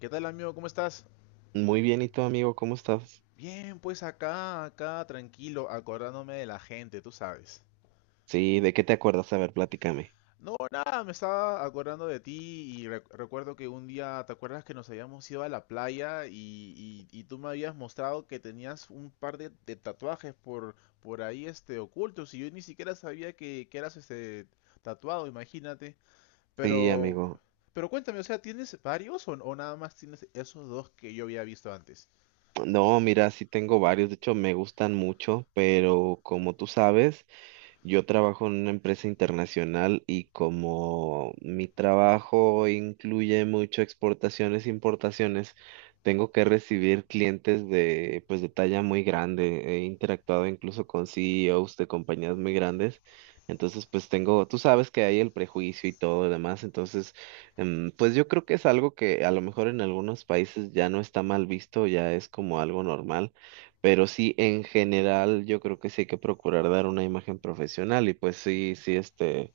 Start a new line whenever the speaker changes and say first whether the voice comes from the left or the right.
left: ¿Qué tal, amigo? ¿Cómo estás?
right: Muy bien, ¿y tú, amigo? ¿Cómo estás?
left: Bien, pues acá, acá, tranquilo, acordándome de la gente, tú sabes.
right: Sí, ¿de qué te acuerdas? A ver, platícame.
left: No, nada, me estaba acordando de ti y recuerdo que un día. ¿Te acuerdas que nos habíamos ido a la playa y, y tú me habías mostrado que tenías un par de tatuajes por ahí, ocultos, y yo ni siquiera sabía que eras, tatuado? Imagínate.
right: Sí,
left: Pero,
right: amigo.
left: cuéntame, o sea, ¿tienes varios o nada más tienes esos dos que yo había visto antes?
right: No, mira, sí tengo varios, de hecho me gustan mucho, pero como tú sabes, yo trabajo en una empresa internacional y como mi trabajo incluye mucho exportaciones e importaciones, tengo que recibir clientes de, pues, de talla muy grande. He interactuado incluso con CEOs de compañías muy grandes. Entonces, pues tengo, tú sabes que hay el prejuicio y todo lo demás. Entonces, pues yo creo que es algo que a lo mejor en algunos países ya no está mal visto, ya es como algo normal, pero sí, en general, yo creo que sí hay que procurar dar una imagen profesional y pues sí, sí, este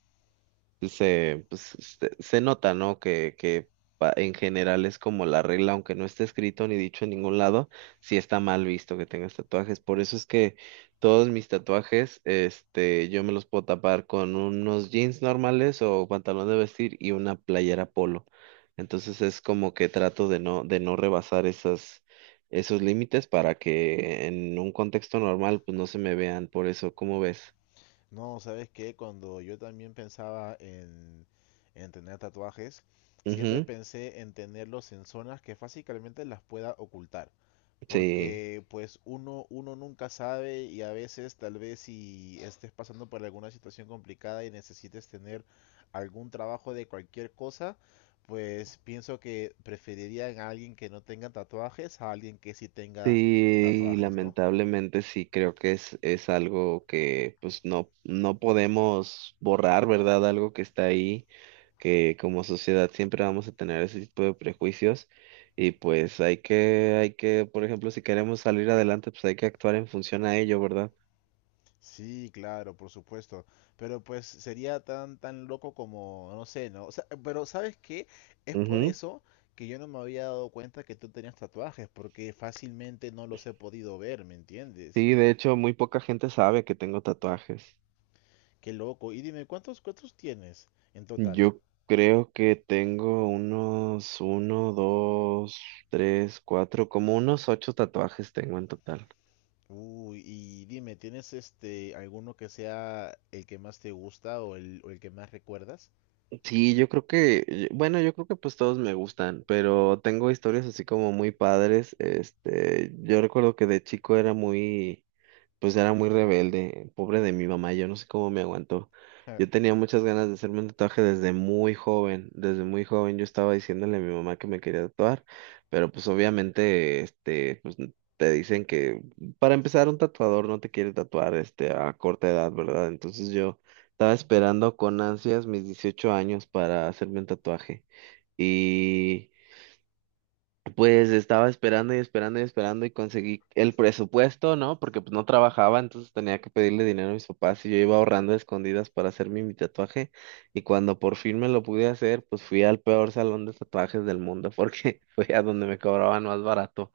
right: se, nota, ¿no? En general es como la regla, aunque no esté escrito ni dicho en ningún lado, sí está mal visto que tengas tatuajes. Por eso es que todos mis tatuajes, este, yo me los puedo tapar con unos jeans normales o pantalón de vestir y una playera polo. Entonces es como que trato de no rebasar esos límites para que en un contexto normal, pues no se me vean. Por eso, ¿cómo ves?
left: No, ¿sabes qué? Cuando yo también pensaba en, tener tatuajes, siempre
right: Ujú.
left: pensé en tenerlos en zonas que fácilmente las pueda ocultar.
right: Sí.
left: Porque pues uno nunca sabe y a veces tal vez si estés pasando por alguna situación complicada y necesites tener algún trabajo de cualquier cosa, pues pienso que preferiría a alguien que no tenga tatuajes a alguien que sí tenga
right: Sí,
left: tatuajes, ¿no?
right: lamentablemente sí, creo que es algo que pues no, no podemos borrar, ¿verdad? Algo que está ahí, que como sociedad siempre vamos a tener ese tipo de prejuicios y pues hay que, por ejemplo, si queremos salir adelante, pues hay que actuar en función a ello, ¿verdad?
left: Sí, claro, por supuesto. Pero pues sería tan tan loco como, no sé, ¿no? O sea, pero ¿sabes qué? Es por
right: Ujú.
left: eso que yo no me había dado cuenta que tú tenías tatuajes, porque fácilmente no los he podido ver, ¿me entiendes?
right: Sí, de hecho, muy poca gente sabe que tengo tatuajes.
left: Qué loco. Y dime, ¿cuántos tienes en total?
right: Yo creo que tengo unos uno, dos, tres, cuatro, como unos ocho tatuajes tengo en total.
left: Uy, y dime, ¿tienes alguno que sea el que más te gusta, o el que más recuerdas?
right: Sí, yo creo que, bueno, yo creo que pues todos me gustan, pero tengo historias así como muy padres. Este, yo recuerdo que de chico era muy pues era muy rebelde, pobre de mi mamá, yo no sé cómo me aguantó.
left: Ja.
right: Yo tenía muchas ganas de hacerme un tatuaje desde muy joven yo estaba diciéndole a mi mamá que me quería tatuar, pero pues obviamente, este, pues te dicen que para empezar un tatuador no te quiere tatuar, este, a corta edad, ¿verdad? Entonces yo estaba esperando con ansias mis 18 años para hacerme un tatuaje. Pues estaba esperando y esperando y esperando y conseguí el presupuesto, ¿no? Porque pues no trabajaba, entonces tenía que pedirle dinero a mis papás y yo iba ahorrando a escondidas para hacerme mi tatuaje. Y cuando por fin me lo pude hacer, pues fui al peor salón de tatuajes del mundo porque fue a donde me cobraban más barato.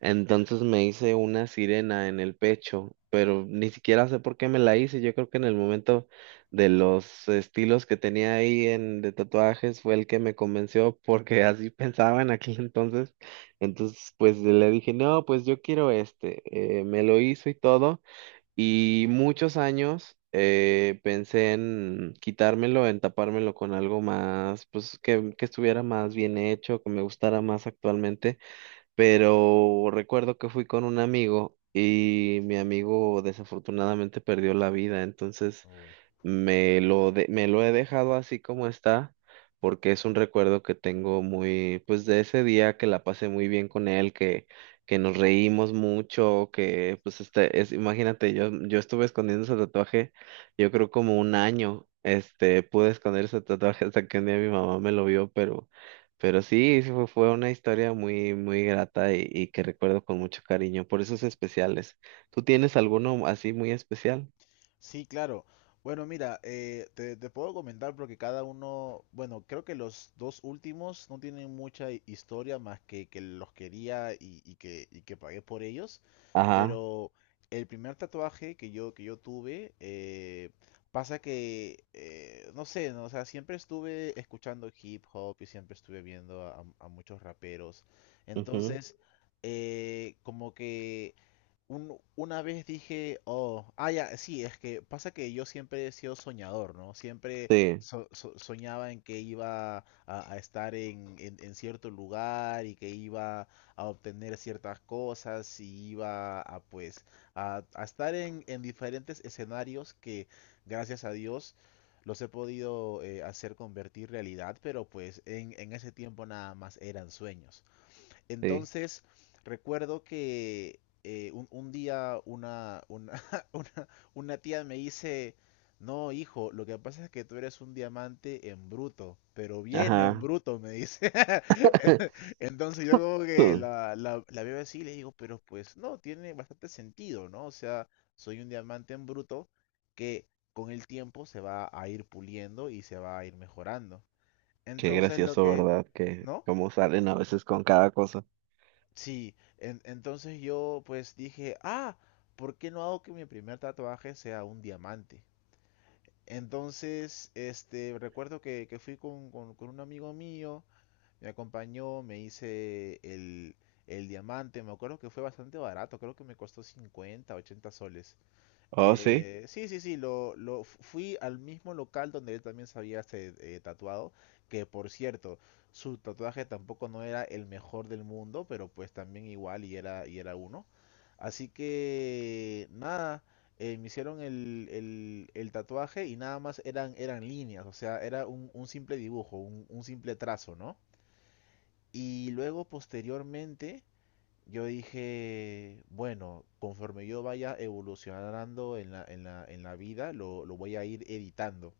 right: Entonces me hice una sirena en el pecho, pero ni siquiera sé por qué me la hice. Yo creo que en el momento de los estilos que tenía ahí de tatuajes fue el que me convenció porque así pensaba en aquel entonces. Entonces pues le dije, no, pues yo quiero este. Me lo hizo y todo. Y muchos años pensé en quitármelo, en tapármelo con algo más, pues que estuviera más bien hecho, que me gustara más actualmente, pero recuerdo que fui con un amigo y mi amigo desafortunadamente perdió la vida, entonces
left: Uy.
right: me lo he dejado así como está, porque es un recuerdo que tengo muy, pues de ese día que la pasé muy bien con él, que nos reímos mucho, que pues imagínate, yo estuve escondiendo ese tatuaje, yo creo como un año, este, pude esconder ese tatuaje hasta que un día mi mamá me lo vio, pero sí, sí fue, fue una historia muy, muy grata y que recuerdo con mucho cariño, por esos especiales. ¿Tú tienes alguno así muy especial?
left: Sí, claro. Bueno, mira, te, puedo comentar porque cada uno, bueno, creo que los dos últimos no tienen mucha historia, más que los quería y, y que pagué por ellos,
right: Ajá.
left: pero el primer tatuaje que yo tuve. Pasa que, no sé, ¿no? O sea, siempre estuve escuchando hip hop y siempre estuve viendo a, muchos raperos. Entonces, como que una vez dije, oh, ah, ya, sí. Es que pasa que yo siempre he sido soñador, ¿no? Siempre
right: Sí,
left: soñaba en que iba a, estar en, en cierto lugar, y que iba a obtener ciertas cosas, y iba a, pues, a, estar en, diferentes escenarios que, gracias a Dios, los he podido hacer convertir realidad, pero pues en, ese tiempo nada más eran sueños.
right: sí,
left: Entonces, recuerdo que un, día una, una, tía me dice, no, hijo, lo que pasa es que tú eres un diamante en bruto, pero bien en
right: ajá.
left: bruto, me dice. Entonces yo como que
right: Mm.
left: la, veo así y le digo, pero pues no, tiene bastante sentido, ¿no? O sea, soy un diamante en bruto que con el tiempo se va a ir puliendo y se va a ir mejorando.
right: Qué
left: Entonces lo
right: gracioso,
left: que,
right: ¿verdad? Que
left: ¿no?
right: cómo salen a veces con cada cosa.
left: Sí, entonces yo pues dije, ah, ¿por qué no hago que mi primer tatuaje sea un diamante? Entonces, recuerdo que, fui con, con un amigo mío. Me acompañó, me hice el, diamante. Me acuerdo que fue bastante barato, creo que me costó 50 80 soles.
right: Oh, sí.
left: Sí, sí, sí, fui al mismo local donde él también se había, tatuado, que por cierto, su tatuaje tampoco no era el mejor del mundo, pero pues también igual y era uno. Así que nada, me hicieron el, tatuaje, y nada más eran, líneas, o sea, era un, simple dibujo, un, simple trazo, ¿no? Y luego posteriormente yo dije, bueno, conforme yo vaya evolucionando en la, en la, en la vida, lo, voy a ir editando.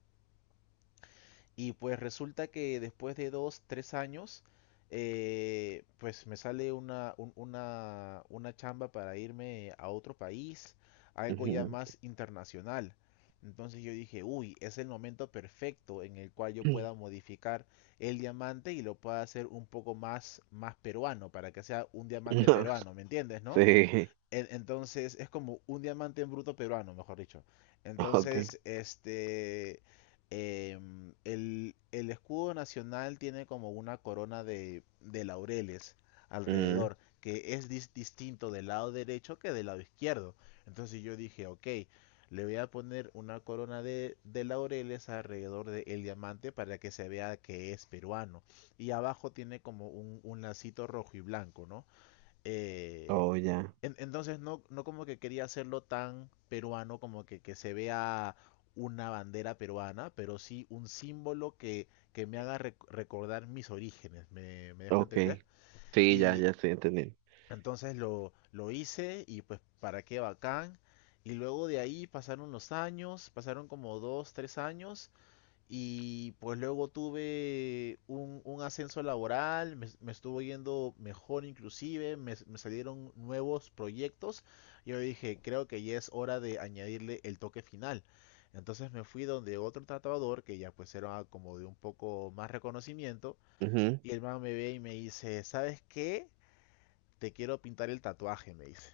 left: Y pues resulta que después de dos, tres años, pues me sale una, una chamba para irme a otro país, algo ya
right: Ujú.
left: más internacional. Entonces yo dije, uy, es el momento perfecto en el cual yo pueda modificar el diamante y lo pueda hacer un poco más, peruano, para que sea un diamante peruano, ¿me entiendes, no?
right: Sí,
left: Entonces es como un diamante en bruto peruano, mejor dicho.
right: ok.
left: Entonces, el, escudo nacional tiene como una corona de, laureles
right: Mm.
left: alrededor, que es distinto del lado derecho que del lado izquierdo. Entonces yo dije, ok, le voy a poner una corona de, laureles alrededor del diamante, para que se vea que es peruano. Y abajo tiene como un, lacito rojo y blanco, ¿no? Eh,
right: Oh, ya,
left: entonces no, no como que quería hacerlo tan peruano, como que, se vea una bandera peruana, pero sí un símbolo que, me haga recordar mis orígenes, ¿me, dejo
right: ok.
left: entender?
right: Sí, ya,
left: Y
right: ya estoy entendiendo.
left: entonces lo, hice, y pues para qué bacán. Y luego de ahí pasaron los años, pasaron como dos, tres años, y pues luego tuve un, ascenso laboral, me, estuvo yendo mejor, inclusive, me, salieron nuevos proyectos. Yo dije, creo que ya es hora de añadirle el toque final. Entonces me fui donde otro tatuador, que ya pues era como de un poco más reconocimiento,
right: Ujú.
left: y el man me ve y me dice, ¿sabes qué? Te quiero pintar el tatuaje, me dice.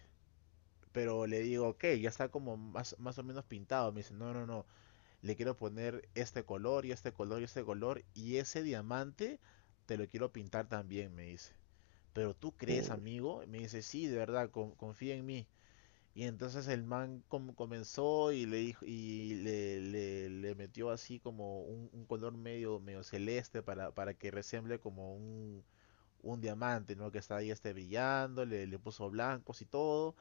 left: Pero le digo, ok, ya está como más o menos pintado. Me dice, no, no, no, le quiero poner este color y este color y este color, y ese diamante te lo quiero pintar también, me dice. ¿Pero tú crees,
right: Mm.
left: amigo? Me dice, sí, de verdad, confía en mí. Y entonces el man comenzó y le dijo, y le, le metió así como un, color medio, celeste, para, que resemble como un, diamante, ¿no? Que está ahí brillando, le, puso blancos y todo.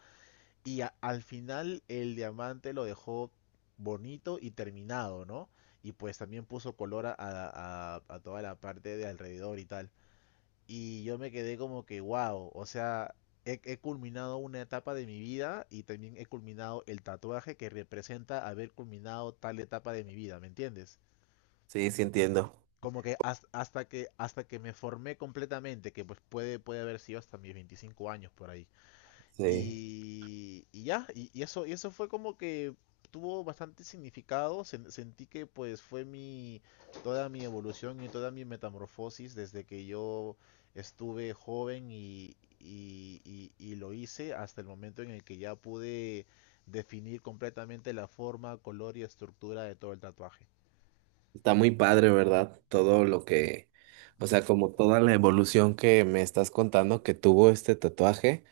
left: Y al final el diamante lo dejó bonito y terminado, ¿no? Y pues también puso color a toda la parte de alrededor y tal. Y yo me quedé como que, wow, o sea, he, culminado una etapa de mi vida, y también he culminado el tatuaje que representa haber culminado tal etapa de mi vida, ¿me entiendes?
right: Sí, sí entiendo.
left: Como que hasta que me formé completamente, que pues puede haber sido hasta mis 25 años por ahí.
right: Sí.
left: Y ya, y eso fue como que tuvo bastante significado. Sentí que pues fue mi, toda mi evolución y toda mi metamorfosis desde que yo estuve joven, y, y lo hice hasta el momento en el que ya pude definir completamente la forma, color y estructura de todo el tatuaje.
right: Está muy padre, ¿verdad? Todo lo que, o sea, como toda la evolución que me estás contando que tuvo este tatuaje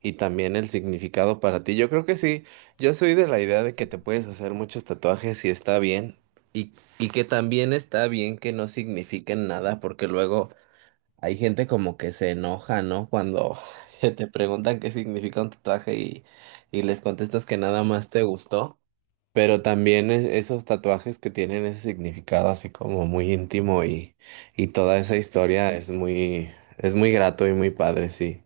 right: y también el significado para ti. Yo creo que sí, yo soy de la idea de que te puedes hacer muchos tatuajes y está bien y, y que también está bien que no signifiquen nada porque luego hay gente como que se enoja, ¿no? Cuando te preguntan qué significa un tatuaje y les contestas que nada más te gustó. Pero también esos tatuajes que tienen ese significado así como muy íntimo y toda esa historia es muy grato y muy padre, sí.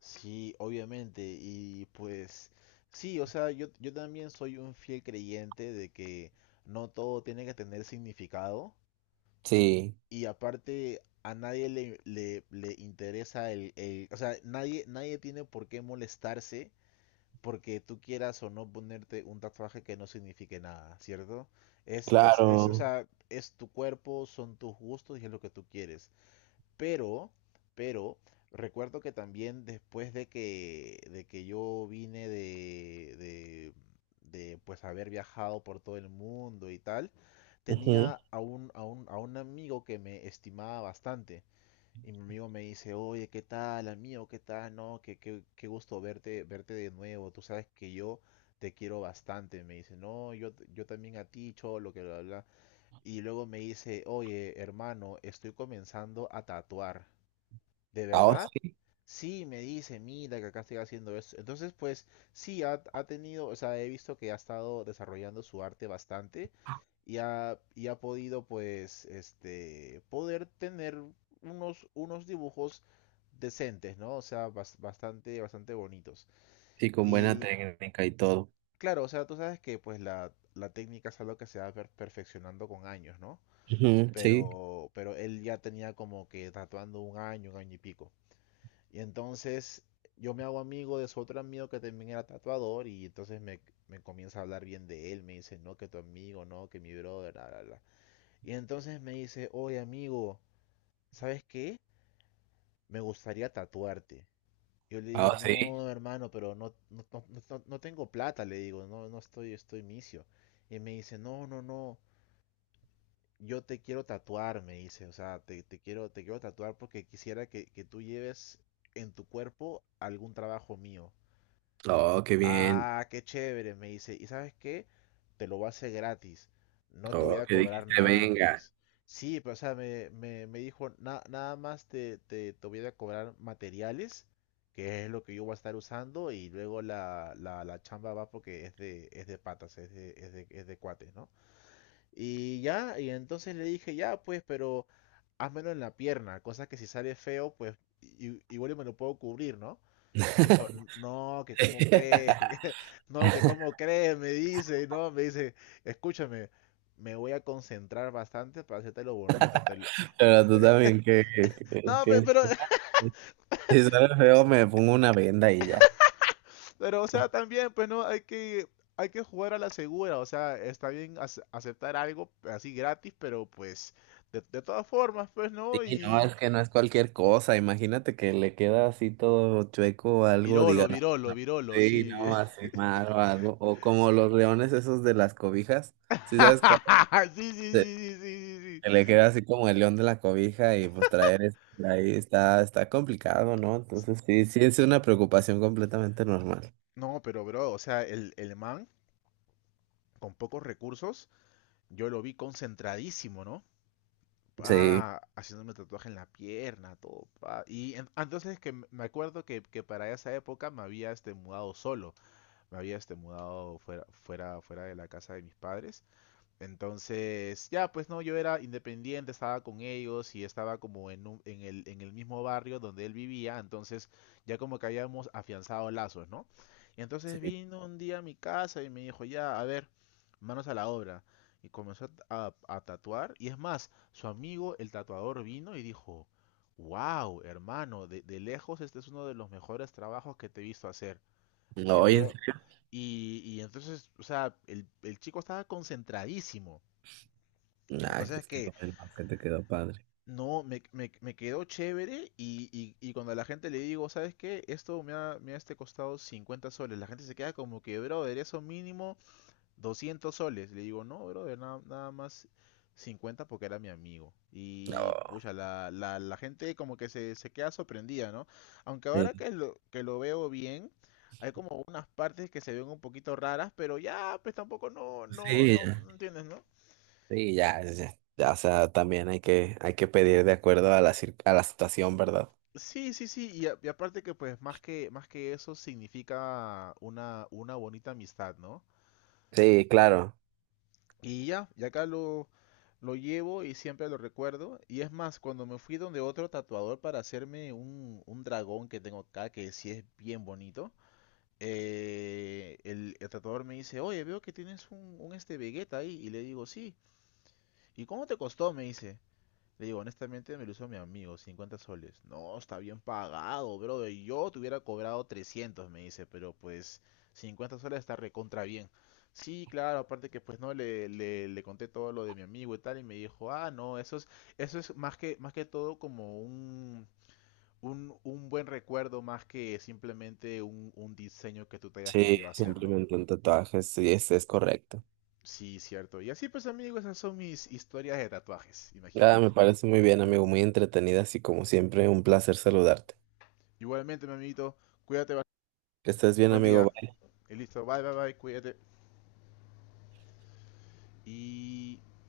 left: Sí, obviamente. Y pues sí, o sea, yo, también soy un fiel creyente de que no todo tiene que tener significado.
right: Sí,
left: Y aparte, a nadie le, le, interesa el, o sea, nadie, nadie tiene por qué molestarse porque tú quieras o no ponerte un tatuaje que no signifique nada, ¿cierto? O
right: claro.
left: sea, es tu cuerpo, son tus gustos, y es lo que tú quieres. Pero, pero, recuerdo que también después de que yo vine de, pues haber viajado por todo el mundo y tal,
right: Ujú.
left: tenía a un, a un, a un amigo que me estimaba bastante. Y mi amigo me dice, oye, ¿qué tal, amigo? ¿Qué tal? No, qué gusto verte, verte de nuevo. Tú sabes que yo te quiero bastante. Me dice, no, yo también a ti, cholo, que bla, bla. Y luego me dice, oye, hermano, estoy comenzando a tatuar. ¿De
right: Ahora
left: verdad?
right: sí,
left: Sí, me dice, mira que acá estoy haciendo eso. Entonces, pues sí, ha, tenido, o sea, he visto que ha estado desarrollando su arte bastante, y ha podido, pues, poder tener unos, dibujos decentes, ¿no? O sea, bastante bonitos.
right: sí, con buena
left: Y
right: técnica y todo.
left: claro, o sea, tú sabes que, pues, la, técnica es algo que se va perfeccionando con años, ¿no?
right: Ujú, sí.
left: Pero, él ya tenía como que tatuando un año y pico. Y entonces yo me hago amigo de su otro amigo que también era tatuador, y entonces me, comienza a hablar bien de él, me dice, no, que tu amigo, no, que mi brother, bla, bla, bla. Y entonces me dice, oye amigo, ¿sabes qué? Me gustaría tatuarte. Yo le digo,
right: Ah, sí.
left: no, hermano, pero no, no, no, no tengo plata, le digo, no, no estoy misio. Y me dice, no, no, no, yo te quiero tatuar, me dice, o sea, te quiero tatuar, porque quisiera que, tú lleves en tu cuerpo algún trabajo mío.
right: Oh, qué bien.
left: Ah, qué chévere, me dice. ¿Y sabes qué? Te lo voy a hacer gratis. No te voy
right: Oh,
left: a
right: que
left: cobrar
right: dijiste,
left: nada, me
right: venga.
left: dice. Sí, pero o sea, me, dijo, Nada más te, te, voy a cobrar materiales, que es lo que yo voy a estar usando, y luego la, la, chamba va porque es de patas, es de, es de, es de cuates, ¿no? Y ya, y entonces le dije, ya, pues, pero házmelo en la pierna, cosa que si sale feo, pues igual y me lo puedo cubrir, ¿no? Me dijo, no, que cómo crees, no, que cómo crees, me dice, no, me dice, escúchame, me voy a concentrar bastante para hacerte lo bonito. Te lo-".
right: Pero tú también
left: No, pero,
right: si sale feo me pongo una venda y ya.
left: pero, o sea, también, pues no, hay que jugar a la segura. O sea, está bien aceptar algo así gratis, pero pues, de todas formas, pues
right: Sí,
left: no,
right: no,
left: y...
right: es que no es cualquier cosa. Imagínate que le queda así todo chueco o algo, diga,
left: Virolo,
right: no,
left: Virolo,
right: no,
left: Virolo,
right: sí,
left: sí.
right: no, así mal o algo. O como los leones esos de las cobijas, ¿sí sabes cuál?
left: Sí, sí, sí,
right: Sí.
left: sí, sí, sí,
right: Que le queda así como el león de la cobija y pues traer eso ahí está, está complicado, ¿no?
left: sí.
right: Entonces sí, sí es una preocupación completamente normal.
left: No, pero bro, o sea, el man con pocos recursos, yo lo vi concentradísimo, ¿no?
right: Sí,
left: Pa, haciéndome tatuaje en la pierna, todo, pa. Y entonces que me acuerdo que para esa época me había este mudado solo, me había este mudado fuera, fuera de la casa de mis padres. Entonces, ya, pues no, yo era independiente, estaba con ellos y estaba como en, en el mismo barrio donde él vivía, entonces ya como que habíamos afianzado lazos, ¿no? Y entonces
right: sí.
left: vino un día a mi casa y me dijo, ya, a ver, manos a la obra. Y comenzó a, a tatuar. Y es más, su amigo, el tatuador, vino y dijo, wow, hermano, de lejos este es uno de los mejores trabajos que te he visto hacer.
right: No,
left: Te
right: oye, en
left: veo.
right: serio.
left: Y entonces, o sea, el chico estaba concentradísimo. La
right: Ay,
left: cosa es
right: pues qué
left: que
right: bueno que te quedó padre.
left: no, me quedó chévere. Y cuando a la gente le digo, ¿sabes qué? Esto me ha este costado 50 soles. La gente se queda como que, brother, eso mínimo 200 soles. Le digo, no, brother, nada, nada más 50 porque era mi amigo. Y
right: No,
left: pucha, la gente como que se queda sorprendida, ¿no? Aunque ahora
right: sí,
left: que lo veo bien, hay como unas partes que se ven un poquito raras, pero ya, pues tampoco no,
right: pues
left: no,
right: sí.
left: no, no entiendes, ¿no?
right: Sí, ya, ya, ya, o sea, también hay que pedir de acuerdo a la, a la situación, ¿verdad?
left: Sí, sí, sí, y, y aparte que pues más que eso significa una bonita amistad, ¿no?
right: Sí, claro.
left: Y ya, y acá lo llevo y siempre lo recuerdo. Y es más, cuando me fui donde otro tatuador para hacerme un dragón que tengo acá, que sí es bien bonito, el tatuador me dice, oye, veo que tienes un este Vegeta ahí. Y le digo, sí. ¿Y cómo te costó? Me dice. Le digo, honestamente me lo hizo mi amigo, 50 soles. No, está bien pagado, bro. Yo te hubiera cobrado 300, me dice, pero pues 50 soles está recontra bien. Sí, claro, aparte que pues no le, le conté todo lo de mi amigo y tal, y me dijo, ah, no, eso es más que todo como un, un buen recuerdo, más que simplemente un diseño que tú te hayas
right: Sí,
left: querido hacer, ¿no?
right: simplemente un tatuaje, sí, es correcto.
left: Sí, cierto. Y así pues, amigo, esas son mis historias de tatuajes,
right: Ya,
left: imagínate.
right: me parece muy bien, amigo, muy entretenida, así como siempre, un placer saludarte.
left: Igualmente, mi amiguito, cuídate, bastante.
right: Que estés bien,
left: Buen
right: amigo.
left: día. Y listo, bye, bye, bye, cuídate. Y